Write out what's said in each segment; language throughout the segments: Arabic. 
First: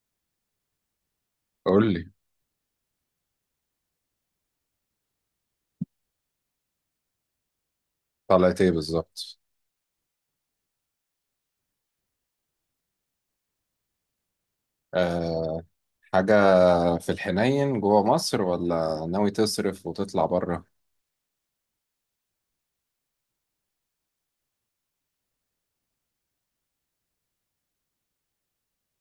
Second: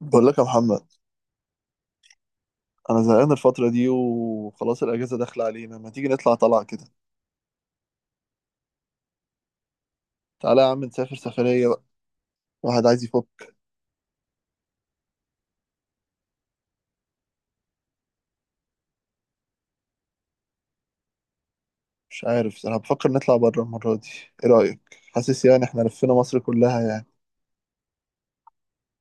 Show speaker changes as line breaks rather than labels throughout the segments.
بقول لك يا محمد،
قول لي.
انا زهقان الفتره دي وخلاص الاجازه داخله علينا. ما تيجي نطلع طلعه كده،
طلعت ايه بالظبط؟
تعالى يا عم نسافر سفريه بقى. واحد عايز يفك.
أه. حاجة، في الحنين جوه مصر ولا ناوي تصرف وتطلع بره؟
مش عارف، انا بفكر نطلع بره المره دي. ايه رايك؟ حاسس يعني احنا لفينا مصر كلها يعني.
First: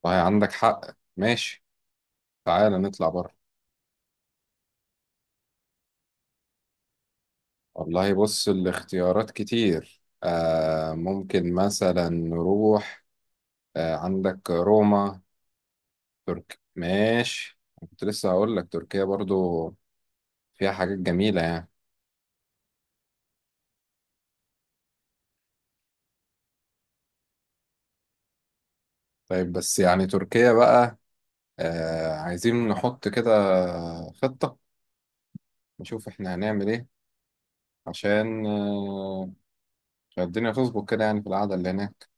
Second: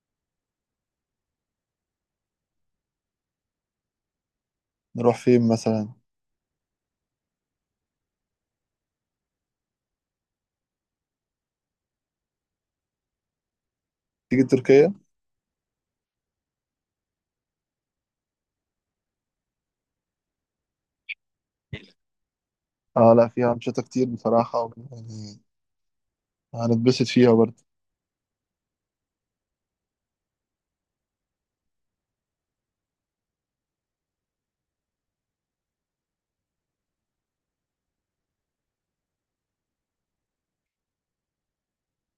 والله عندك حق. ماشي، تعالى نطلع بره.
نروح فين مثلا؟
والله بص، الاختيارات كتير. ممكن مثلا نروح.
تيجي
عندك
تركيا.
روما. تركيا ماشي، كنت لسه هقول لك تركيا برضو. فيها حاجات جميلة يعني.
اه لا، فيها انشطه كتير بصراحه يعني هنتبسط فيها برضه.
طيب، بس يعني تركيا بقى. عايزين نحط كده خطة، نشوف احنا هنعمل ايه عشان الدنيا تظبط كده يعني في القعدة اللي هناك.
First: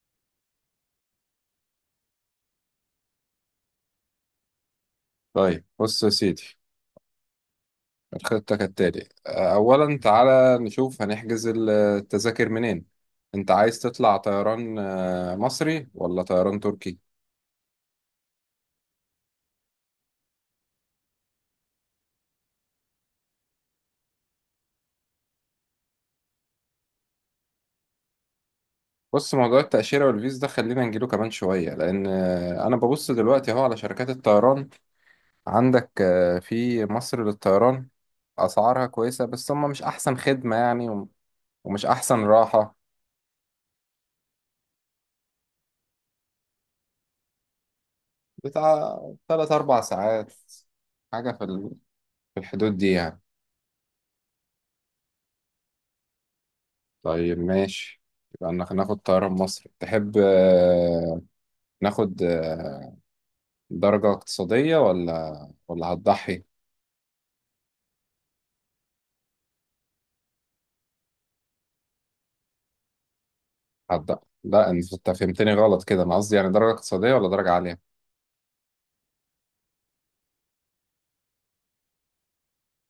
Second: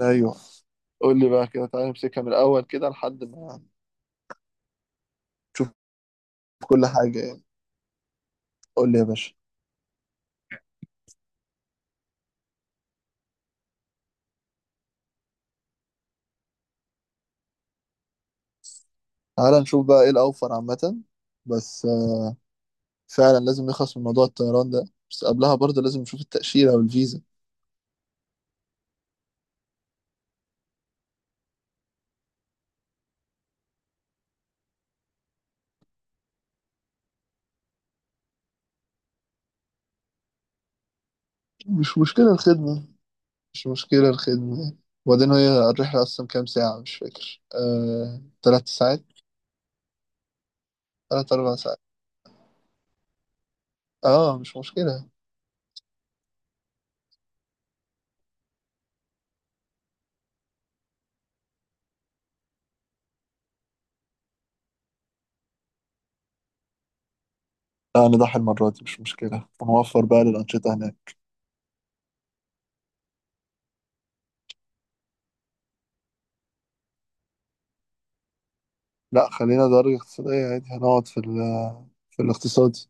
ايوه. قول لي بقى كده، تعالى نمسكها من الاول كده لحد ما
طيب
نشوف
بص يا سيدي،
كل حاجه يعني.
الخطة
قول لي يا
كالتالي،
باشا.
أولا تعالى نشوف هنحجز التذاكر منين. أنت عايز تطلع طيران مصري ولا طيران تركي؟
تعالى نشوف بقى ايه الاوفر عامه. بس فعلا لازم نخلص من موضوع الطيران ده، بس قبلها برضه لازم نشوف التأشيرة والفيزا.
بص، موضوع التأشيرة والفيز ده خلينا نجيله كمان شوية لأن أنا ببص دلوقتي أهو على شركات الطيران. عندك في مصر للطيران أسعارها كويسة، بس هما مش أحسن خدمة يعني، ومش
مش
أحسن
مشكلة
راحة.
الخدمة، مش مشكلة الخدمة يعني. وبعدين هي الرحلة أصلا كام ساعة؟ مش فاكر، تلات
بتاع
ساعات.
تلات أربع ساعات. حاجة
تلات أربع ساعات.
في الحدود دي يعني.
اه مش مشكلة.
طيب ماشي، يبقى ناخد طيران مصر. تحب ناخد درجة اقتصادية ولا هتضحي؟
لا نضحي المرة دي، مش مشكلة، ونوفر بقى للأنشطة هناك.
هتضحي؟ لا، انت فهمتني غلط كده، انا قصدي يعني درجة اقتصادية ولا درجة عالية.
لا خلينا درجة اقتصادية عادي، هنقعد في في الاقتصادي.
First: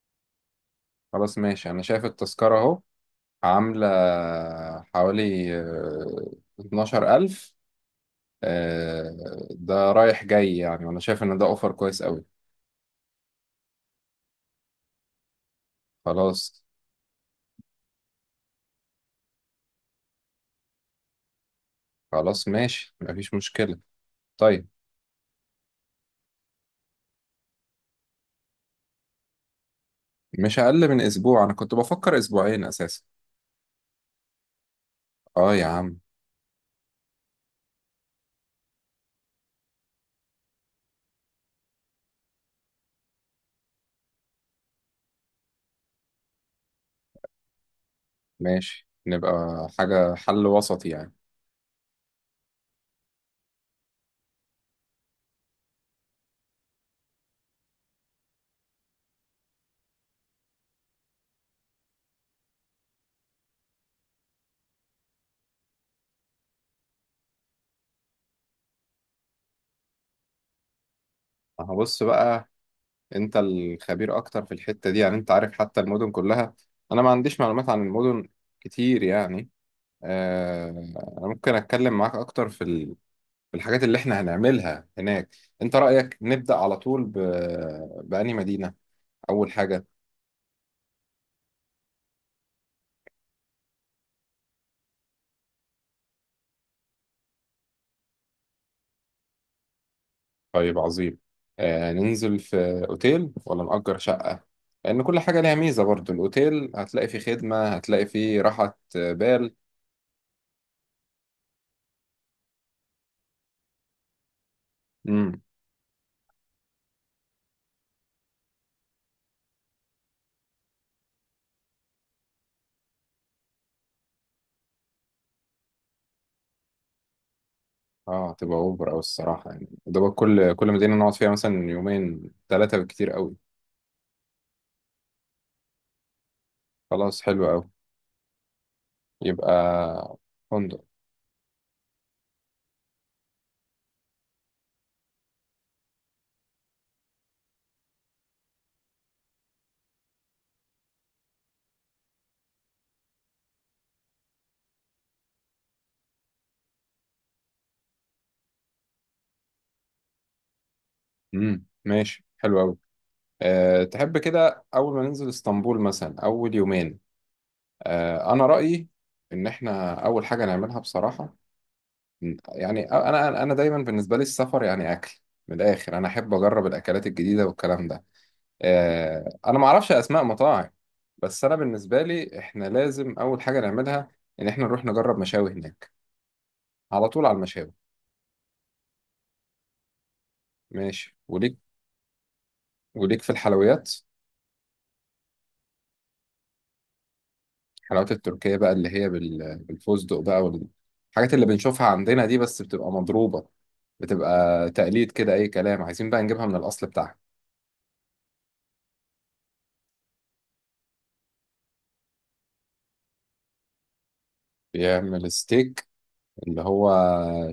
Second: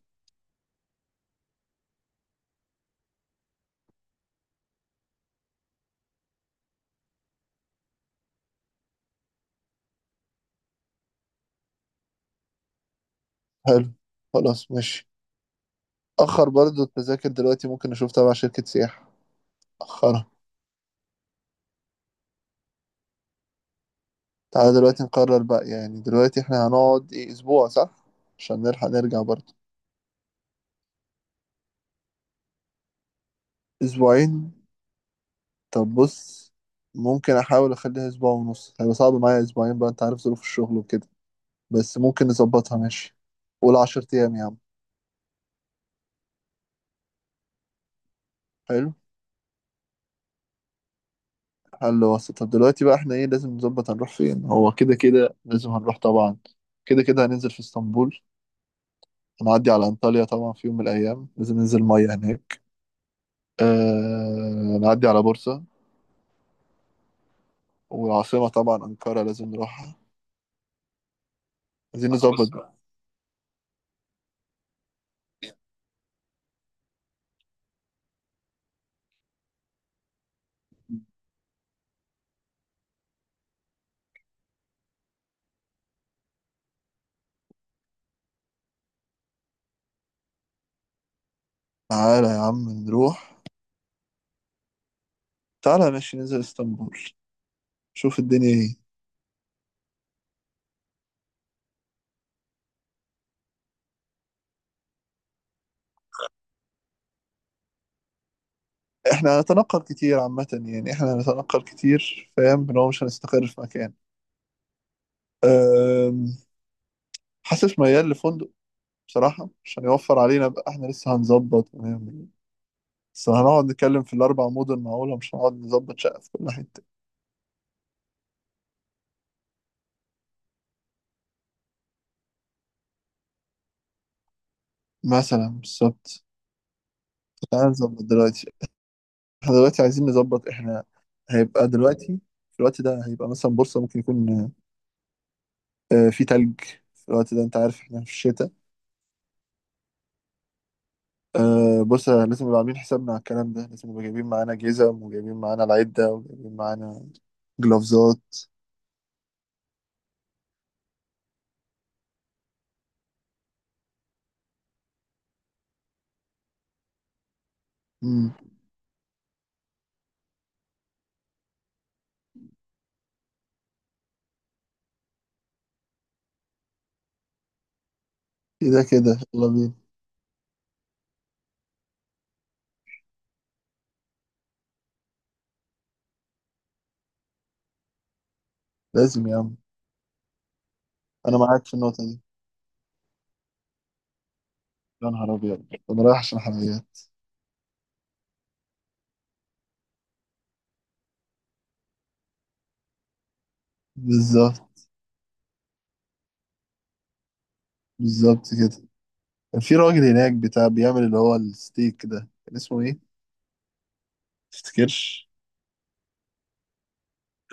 خلاص ماشي، انا شايف التذكرة اهو، عاملة حوالي اتناشر ألف. ده رايح جاي يعني، وانا شايف ان ده اوفر كويس قوي.
حلو، خلاص ماشي. أخر
خلاص.
برضه التذاكر دلوقتي ممكن نشوف تبع شركة سياحة أخرها.
خلاص ماشي، مفيش مشكلة. طيب.
تعالى دلوقتي نقرر بقى، يعني دلوقتي احنا هنقعد ايه؟ اسبوع صح؟ عشان نلحق نرجع برضه.
مش أقل من أسبوع، أنا كنت بفكر أسبوعين أساسا.
اسبوعين؟
آه يا
طب
عم.
بص، ممكن احاول اخليها اسبوع ونص، هيبقى صعب معايا اسبوعين بقى، انت عارف ظروف الشغل وكده، بس ممكن نظبطها ماشي. قول 10 ايام يا عم.
ماشي،
حلو.
نبقى حاجة حل وسط يعني.
حل وسط. طب دلوقتي بقى احنا ايه لازم نظبط؟ هنروح فين؟ هو كده كده لازم هنروح طبعا. كده كده هننزل في اسطنبول. هنعدي على انطاليا طبعا، في يوم من الايام لازم ننزل ميه هناك. نعدي على بورصة، والعاصمة طبعا أنقرة لازم نروح.
هبص
عايزين نظبط خلاص
بقى.
بقى.
أنت الخبير أكتر في الحتة دي يعني، أنت عارف حتى المدن كلها. أنا ما عنديش معلومات عن المدن كتير يعني. آه، أنا ممكن أتكلم معاك أكتر في الحاجات اللي إحنا هنعملها هناك. أنت رأيك نبدأ على طول بأنهي مدينة أول حاجة.
تعالى يا عم نروح. تعالى ماشي، ننزل اسطنبول، شوف الدنيا ايه.
طيب عظيم. آه، ننزل في اوتيل ولا نأجر شقة؟ لأن كل حاجة ليها ميزة برضو. الأوتيل هتلاقي فيه خدمة، هتلاقي فيه راحة. آه،
احنا
بال
هنتنقل كتير عامة، يعني احنا هنتنقل كتير، فاهم ان هو مش هنستقر في مكان.
امم
أم، حاسس ميال لفندق بصراحة، عشان يوفر علينا بقى، احنا لسه هنظبط ونعمل. بس هنقعد نتكلم في الأربع مدن معقولة؟ مش هنقعد نظبط شقة في كل حتة.
اه، تبقى اوبر او الصراحة يعني. ده بقى كل مدينة نقعد فيها مثلا يومين ثلاثة بالكتير قوي.
مثلا بالظبط.
خلاص حلو قوي.
تعالى نظبط دلوقتي.
يبقى
احنا دلوقتي عايزين نظبط
فندق.
احنا هيبقى دلوقتي، في الوقت ده هيبقى مثلا بورصة ممكن يكون في تلج. في الوقت ده انت عارف احنا في الشتاء. بص، لازم نبقى عاملين حسابنا على الكلام ده، لازم نبقى جايبين معانا جزم وجايبين معانا العدة وجايبين معانا جلافزات.
ماشي حلو قوي. أه تحب كده أول ما ننزل اسطنبول مثلا أول يومين؟ أه
امم
أنا رأيي إن إحنا أول حاجة نعملها بصراحة، يعني انا دايما بالنسبه لي السفر يعني اكل. من الاخر، انا احب اجرب الاكلات الجديده والكلام ده.
كده كده يلا
انا ما
بينا.
اعرفش اسماء مطاعم، بس انا بالنسبه لي احنا لازم اول حاجه نعملها ان احنا نروح نجرب مشاوي هناك، على طول على المشاوي.
لازم يا عم.
ماشي
انا
وليك.
معاك في النقطة دي.
وليك في الحلويات.
يا نهار ابيض انا رايح عشان حلويات.
الحلويات التركيه بقى اللي هي بالفستق بقى، والحاجات اللي بنشوفها عندنا دي بس بتبقى مضروبه، بتبقى
بالظبط.
تقليد كده اي كلام. عايزين بقى نجيبها من الاصل بتاعها.
بالظبط كده. كان في راجل هناك بتاع بيعمل اللي هو الستيك ده، كان اسمه ايه؟ تفتكرش؟
بيعمل ستيك اللي هو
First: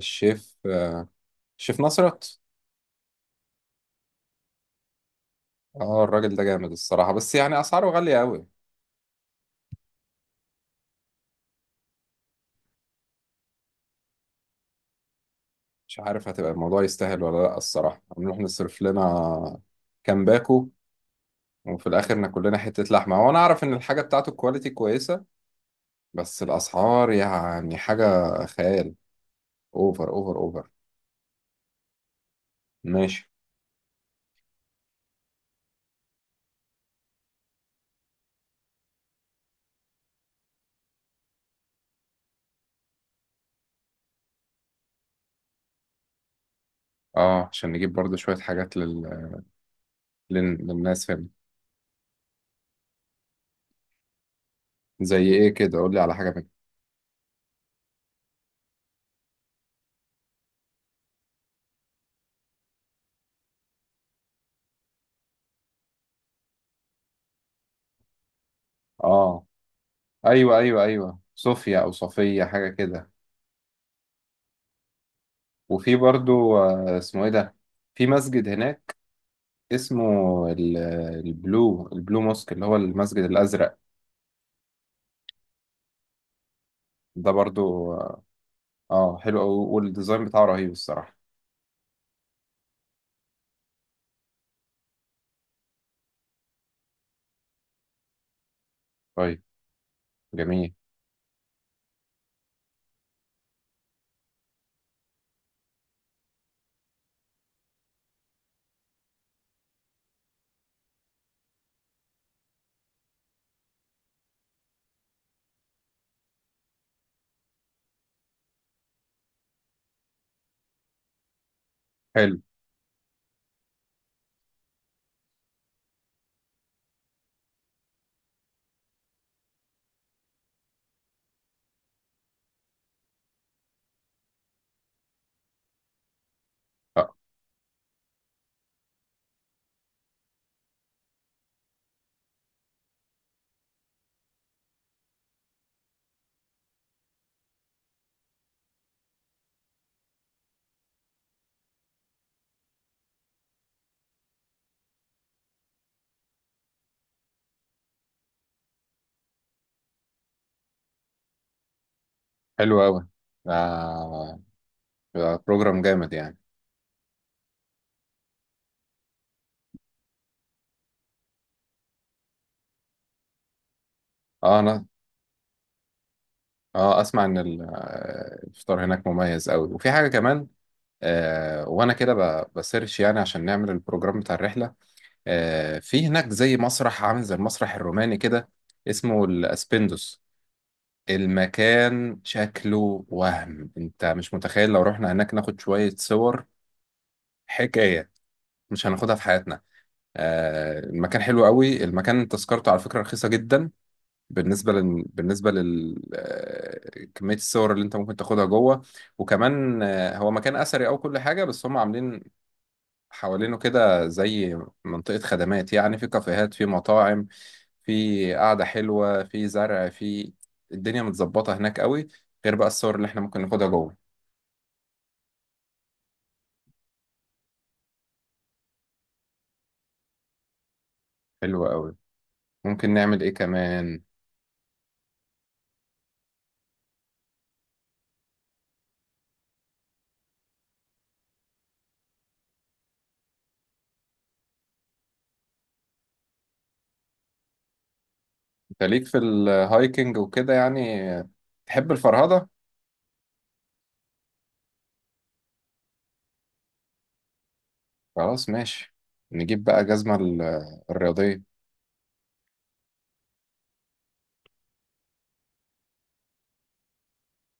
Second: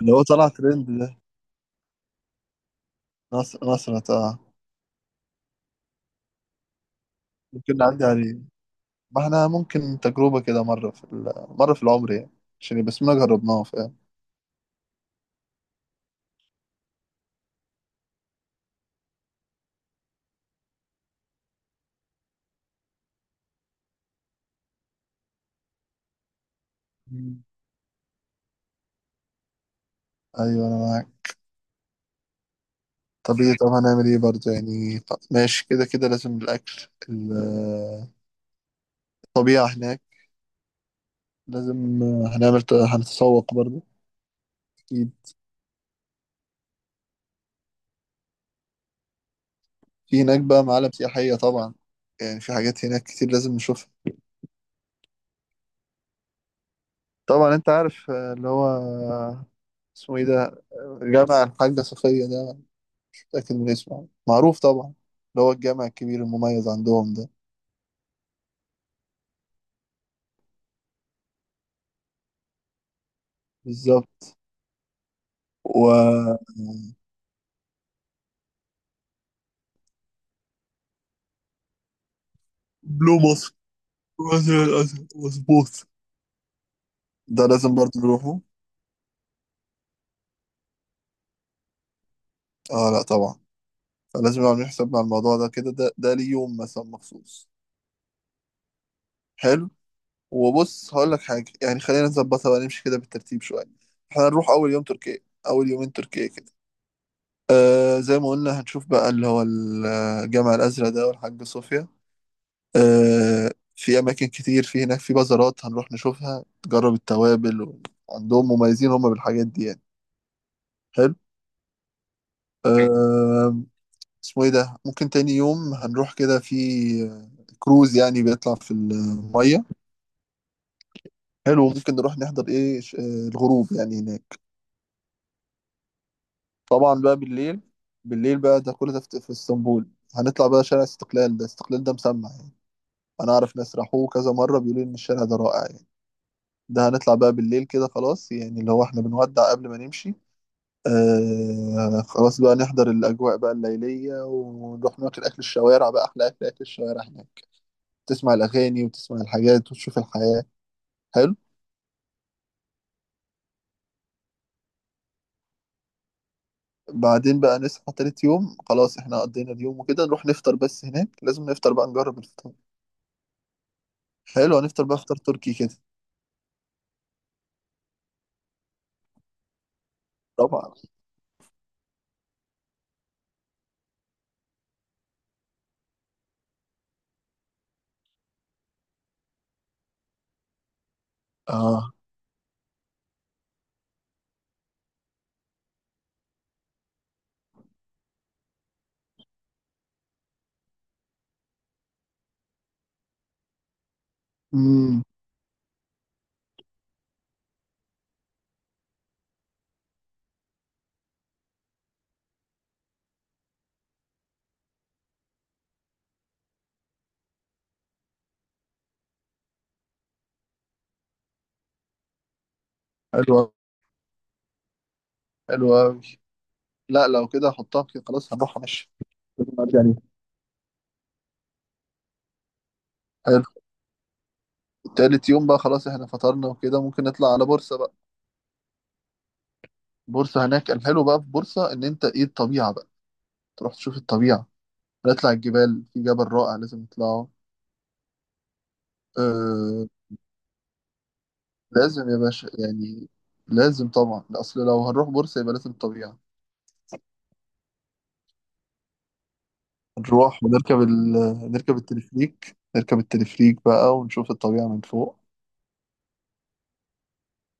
اللي هو طلع ترند ده.
الشيف نصرت.
نصر نصرة، اه.
اه، الراجل ده جامد الصراحة، بس يعني
ممكن
أسعاره
نعدي
غالية
عليه.
أوي.
ما احنا ممكن تجربة كده، مرة في العمر يعني، عشان يبقى اسمنا جربناه، فاهم.
مش عارف هتبقى الموضوع يستاهل ولا لأ. الصراحة هنروح نصرف لنا كام باكو، وفي الآخر ناكل لنا حتة لحمة. هو أنا أعرف إن الحاجة بتاعته الكواليتي كويسة، بس الأسعار
مم.
يعني حاجة خيال. أوفر أوفر
ايوه
أوفر.
انا معاك.
ماشي.
طب ايه؟ طب هنعمل ايه برضه يعني؟ طب ماشي، كده كده لازم الاكل. الطبيعة هناك لازم هنعمل. هنتسوق برضه اكيد.
اه، عشان نجيب برضه شوية حاجات
في هناك بقى معالم
للناس هنا.
سياحية طبعا، يعني في حاجات هناك كتير لازم نشوفها.
زي إيه كده؟ قول لي على حاجة منها.
طبعا انت عارف، اللي هو، اسمه ايه ده، جامع الحاجة صفية ده، مش متأكد من اسمه، معروف طبعا، اللي هو الجامع الكبير المميز عندهم ده.
اه، أيوه أيوه أيوه، صوفيا أو صفية حاجة كده.
بالظبط.
وفي
وبلو
برضو اسمه ايه ده، في مسجد هناك اسمه ال- البلو موسك اللي هو المسجد
مصر
الازرق.
وزير الأزرق، مظبوط.
ده
ده لازم
برضو
برضه
اه.
نروحه.
حلو أوي، والديزاين بتاعه رهيب الصراحه.
اه لا طبعا. لازم نعمل حسابنا على الموضوع ده كده، ده ليه يوم مثلا مخصوص.
طيب،
حلو.
جميل.
وبص هقول لك حاجة يعني، خلينا نظبطها بقى نمشي كده بالترتيب شوية. احنا هنروح أول يوم تركيا، أول يومين تركيا كده، آه زي ما قلنا هنشوف بقى اللي هو الجامع الأزرق ده والحاج صوفيا. آه في أماكن كتير في هناك، في بازارات هنروح نشوفها، تجرب التوابل عندهم، مميزين هم بالحاجات دي يعني. حلو.
حلو.
آه اسمه ايه ده، ممكن تاني يوم هنروح كده في كروز، يعني بيطلع في المية. حلو، ممكن نروح نحضر ايه، الغروب يعني هناك، طبعا
آه،
بقى بالليل. بالليل بقى ده، كل ده في اسطنبول. هنطلع بقى شارع استقلال ده، استقلال ده مسمع يعني، انا اعرف ناس راحوه كذا مرة بيقولوا ان الشارع ده رائع يعني. ده هنطلع بقى بالليل كده خلاص، يعني اللي هو احنا بنودع قبل ما نمشي. آه خلاص بقى، نحضر الأجواء بقى الليلية، ونروح ناكل أكل الشوارع بقى، أحلى أكل، أكل الشوارع هناك. تسمع الأغاني وتسمع الحاجات وتشوف الحياة. حلو.
حلو قوي. آه، ده بروجرام جامد يعني.
بعدين بقى نصحى تالت يوم، خلاص احنا قضينا اليوم وكده، نروح نفطر، بس هناك لازم نفطر بقى، نجرب الفطار. حلو،
اه
هنفطر
انا.
بقى فطار تركي كده.
اه اسمع ان الفطار هناك مميز قوي، وفي حاجه كمان.
طبعا.
وانا كده بسيرش يعني عشان نعمل البروجرام بتاع الرحله. في هناك زي مسرح عامل زي المسرح الروماني كده، اسمه الاسبندوس.
اه.
المكان شكله وهم، انت مش متخيل. لو رحنا هناك ناخد شوية صور حكاية، مش هناخدها في حياتنا. المكان حلو قوي. المكان تذكرته على فكرة رخيصة جدا،
امم
بالنسبة لل كمية الصور اللي انت ممكن تاخدها جوه. وكمان هو مكان أثري أو كل حاجة، بس هم عاملين حوالينه كده زي منطقة خدمات، يعني في كافيهات، في مطاعم، في قعدة حلوة، في زرع، في الدنيا متظبطة هناك قوي. غير بقى الصور اللي احنا
حلو
ممكن
أوي،
ناخدها جوه.
حلو أوي. لا لو كده هحطها كده، خلاص هنروح ماشي يعني.
حلوة قوي. ممكن نعمل ايه
حلو.
كمان؟
تالت يوم بقى خلاص احنا فطرنا وكده، ممكن نطلع على بورصة بقى. بورصة هناك الحلو بقى في بورصة ان انت ايه الطبيعة بقى. تروح تشوف الطبيعة، نطلع الجبال، في جبل رائع لازم نطلعه.
انت ليك في
آه.
الهايكنج وكده يعني؟ تحب
لازم يا
الفرهدة؟
باشا يعني، لازم طبعا، اصل لو هنروح بورصة يبقى لازم طبيعة.
خلاص ماشي. نجيب بقى جزمة
نروح ونركب
الرياضية.
نركب التلفريك، نركب التلفريك بقى ونشوف الطبيعة من فوق.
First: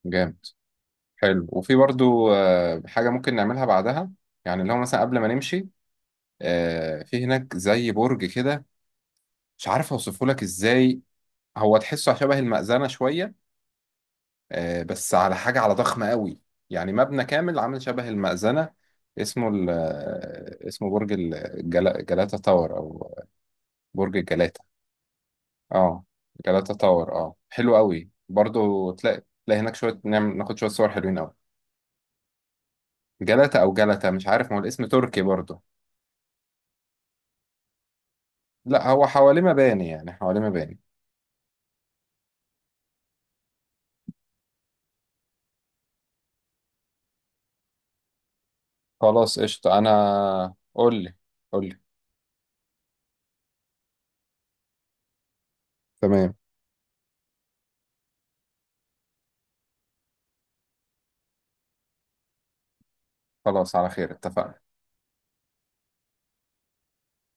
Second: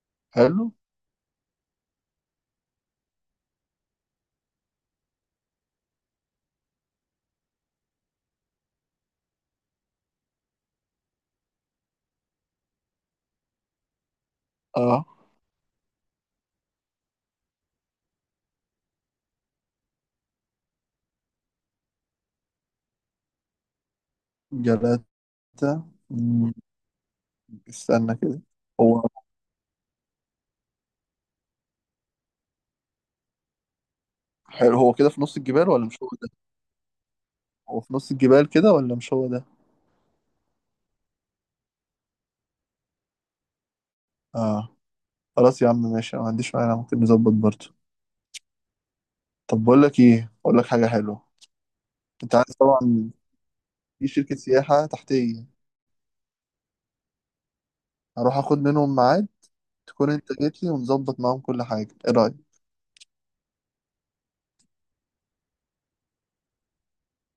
جامد.
حلو.
حلو. وفي برضو حاجة ممكن نعملها بعدها، يعني اللي هو مثلا قبل ما نمشي، في هناك زي برج كده، مش عارف اوصفه لك ازاي. هو تحسه شبه المأذنة شوية،
اه
بس على حاجة على ضخمة قوي. يعني مبنى كامل عامل شبه المأذنة. اسمه ال آه، اسمه برج جلاتا تاور او برج الجلاتا.
جلاتة.
اه،
مم،
جلاتا تاور. اه حلو قوي
استنى كده.
برضو،
هو
تلاقي هناك شوية، نعمل ناخد شوية صور حلوين قوي. جلاتا او جلاتا مش عارف، ما هو
حلو،
الاسم
هو كده في
تركي
نص
برضو.
الجبال ولا مش هو ده؟ هو في نص الجبال كده
لا،
ولا
هو
مش هو
حواليه
ده؟
مباني، يعني حواليه مباني.
اه خلاص يا عم ماشي، أنا ما عنديش مانع، ممكن نظبط برضه.
خلاص
طب
قشطة.
بقول لك ايه،
انا
اقول لك حاجة
قول لي.
حلوة.
قول لي.
انت عارف طبعا في شركة سياحة تحتية.
تمام.
هروح اخد منهم ميعاد، تكون انت جيت لي ونظبط معاهم كل حاجة، ايه رأيك؟
خلاص، على خير اتفقنا.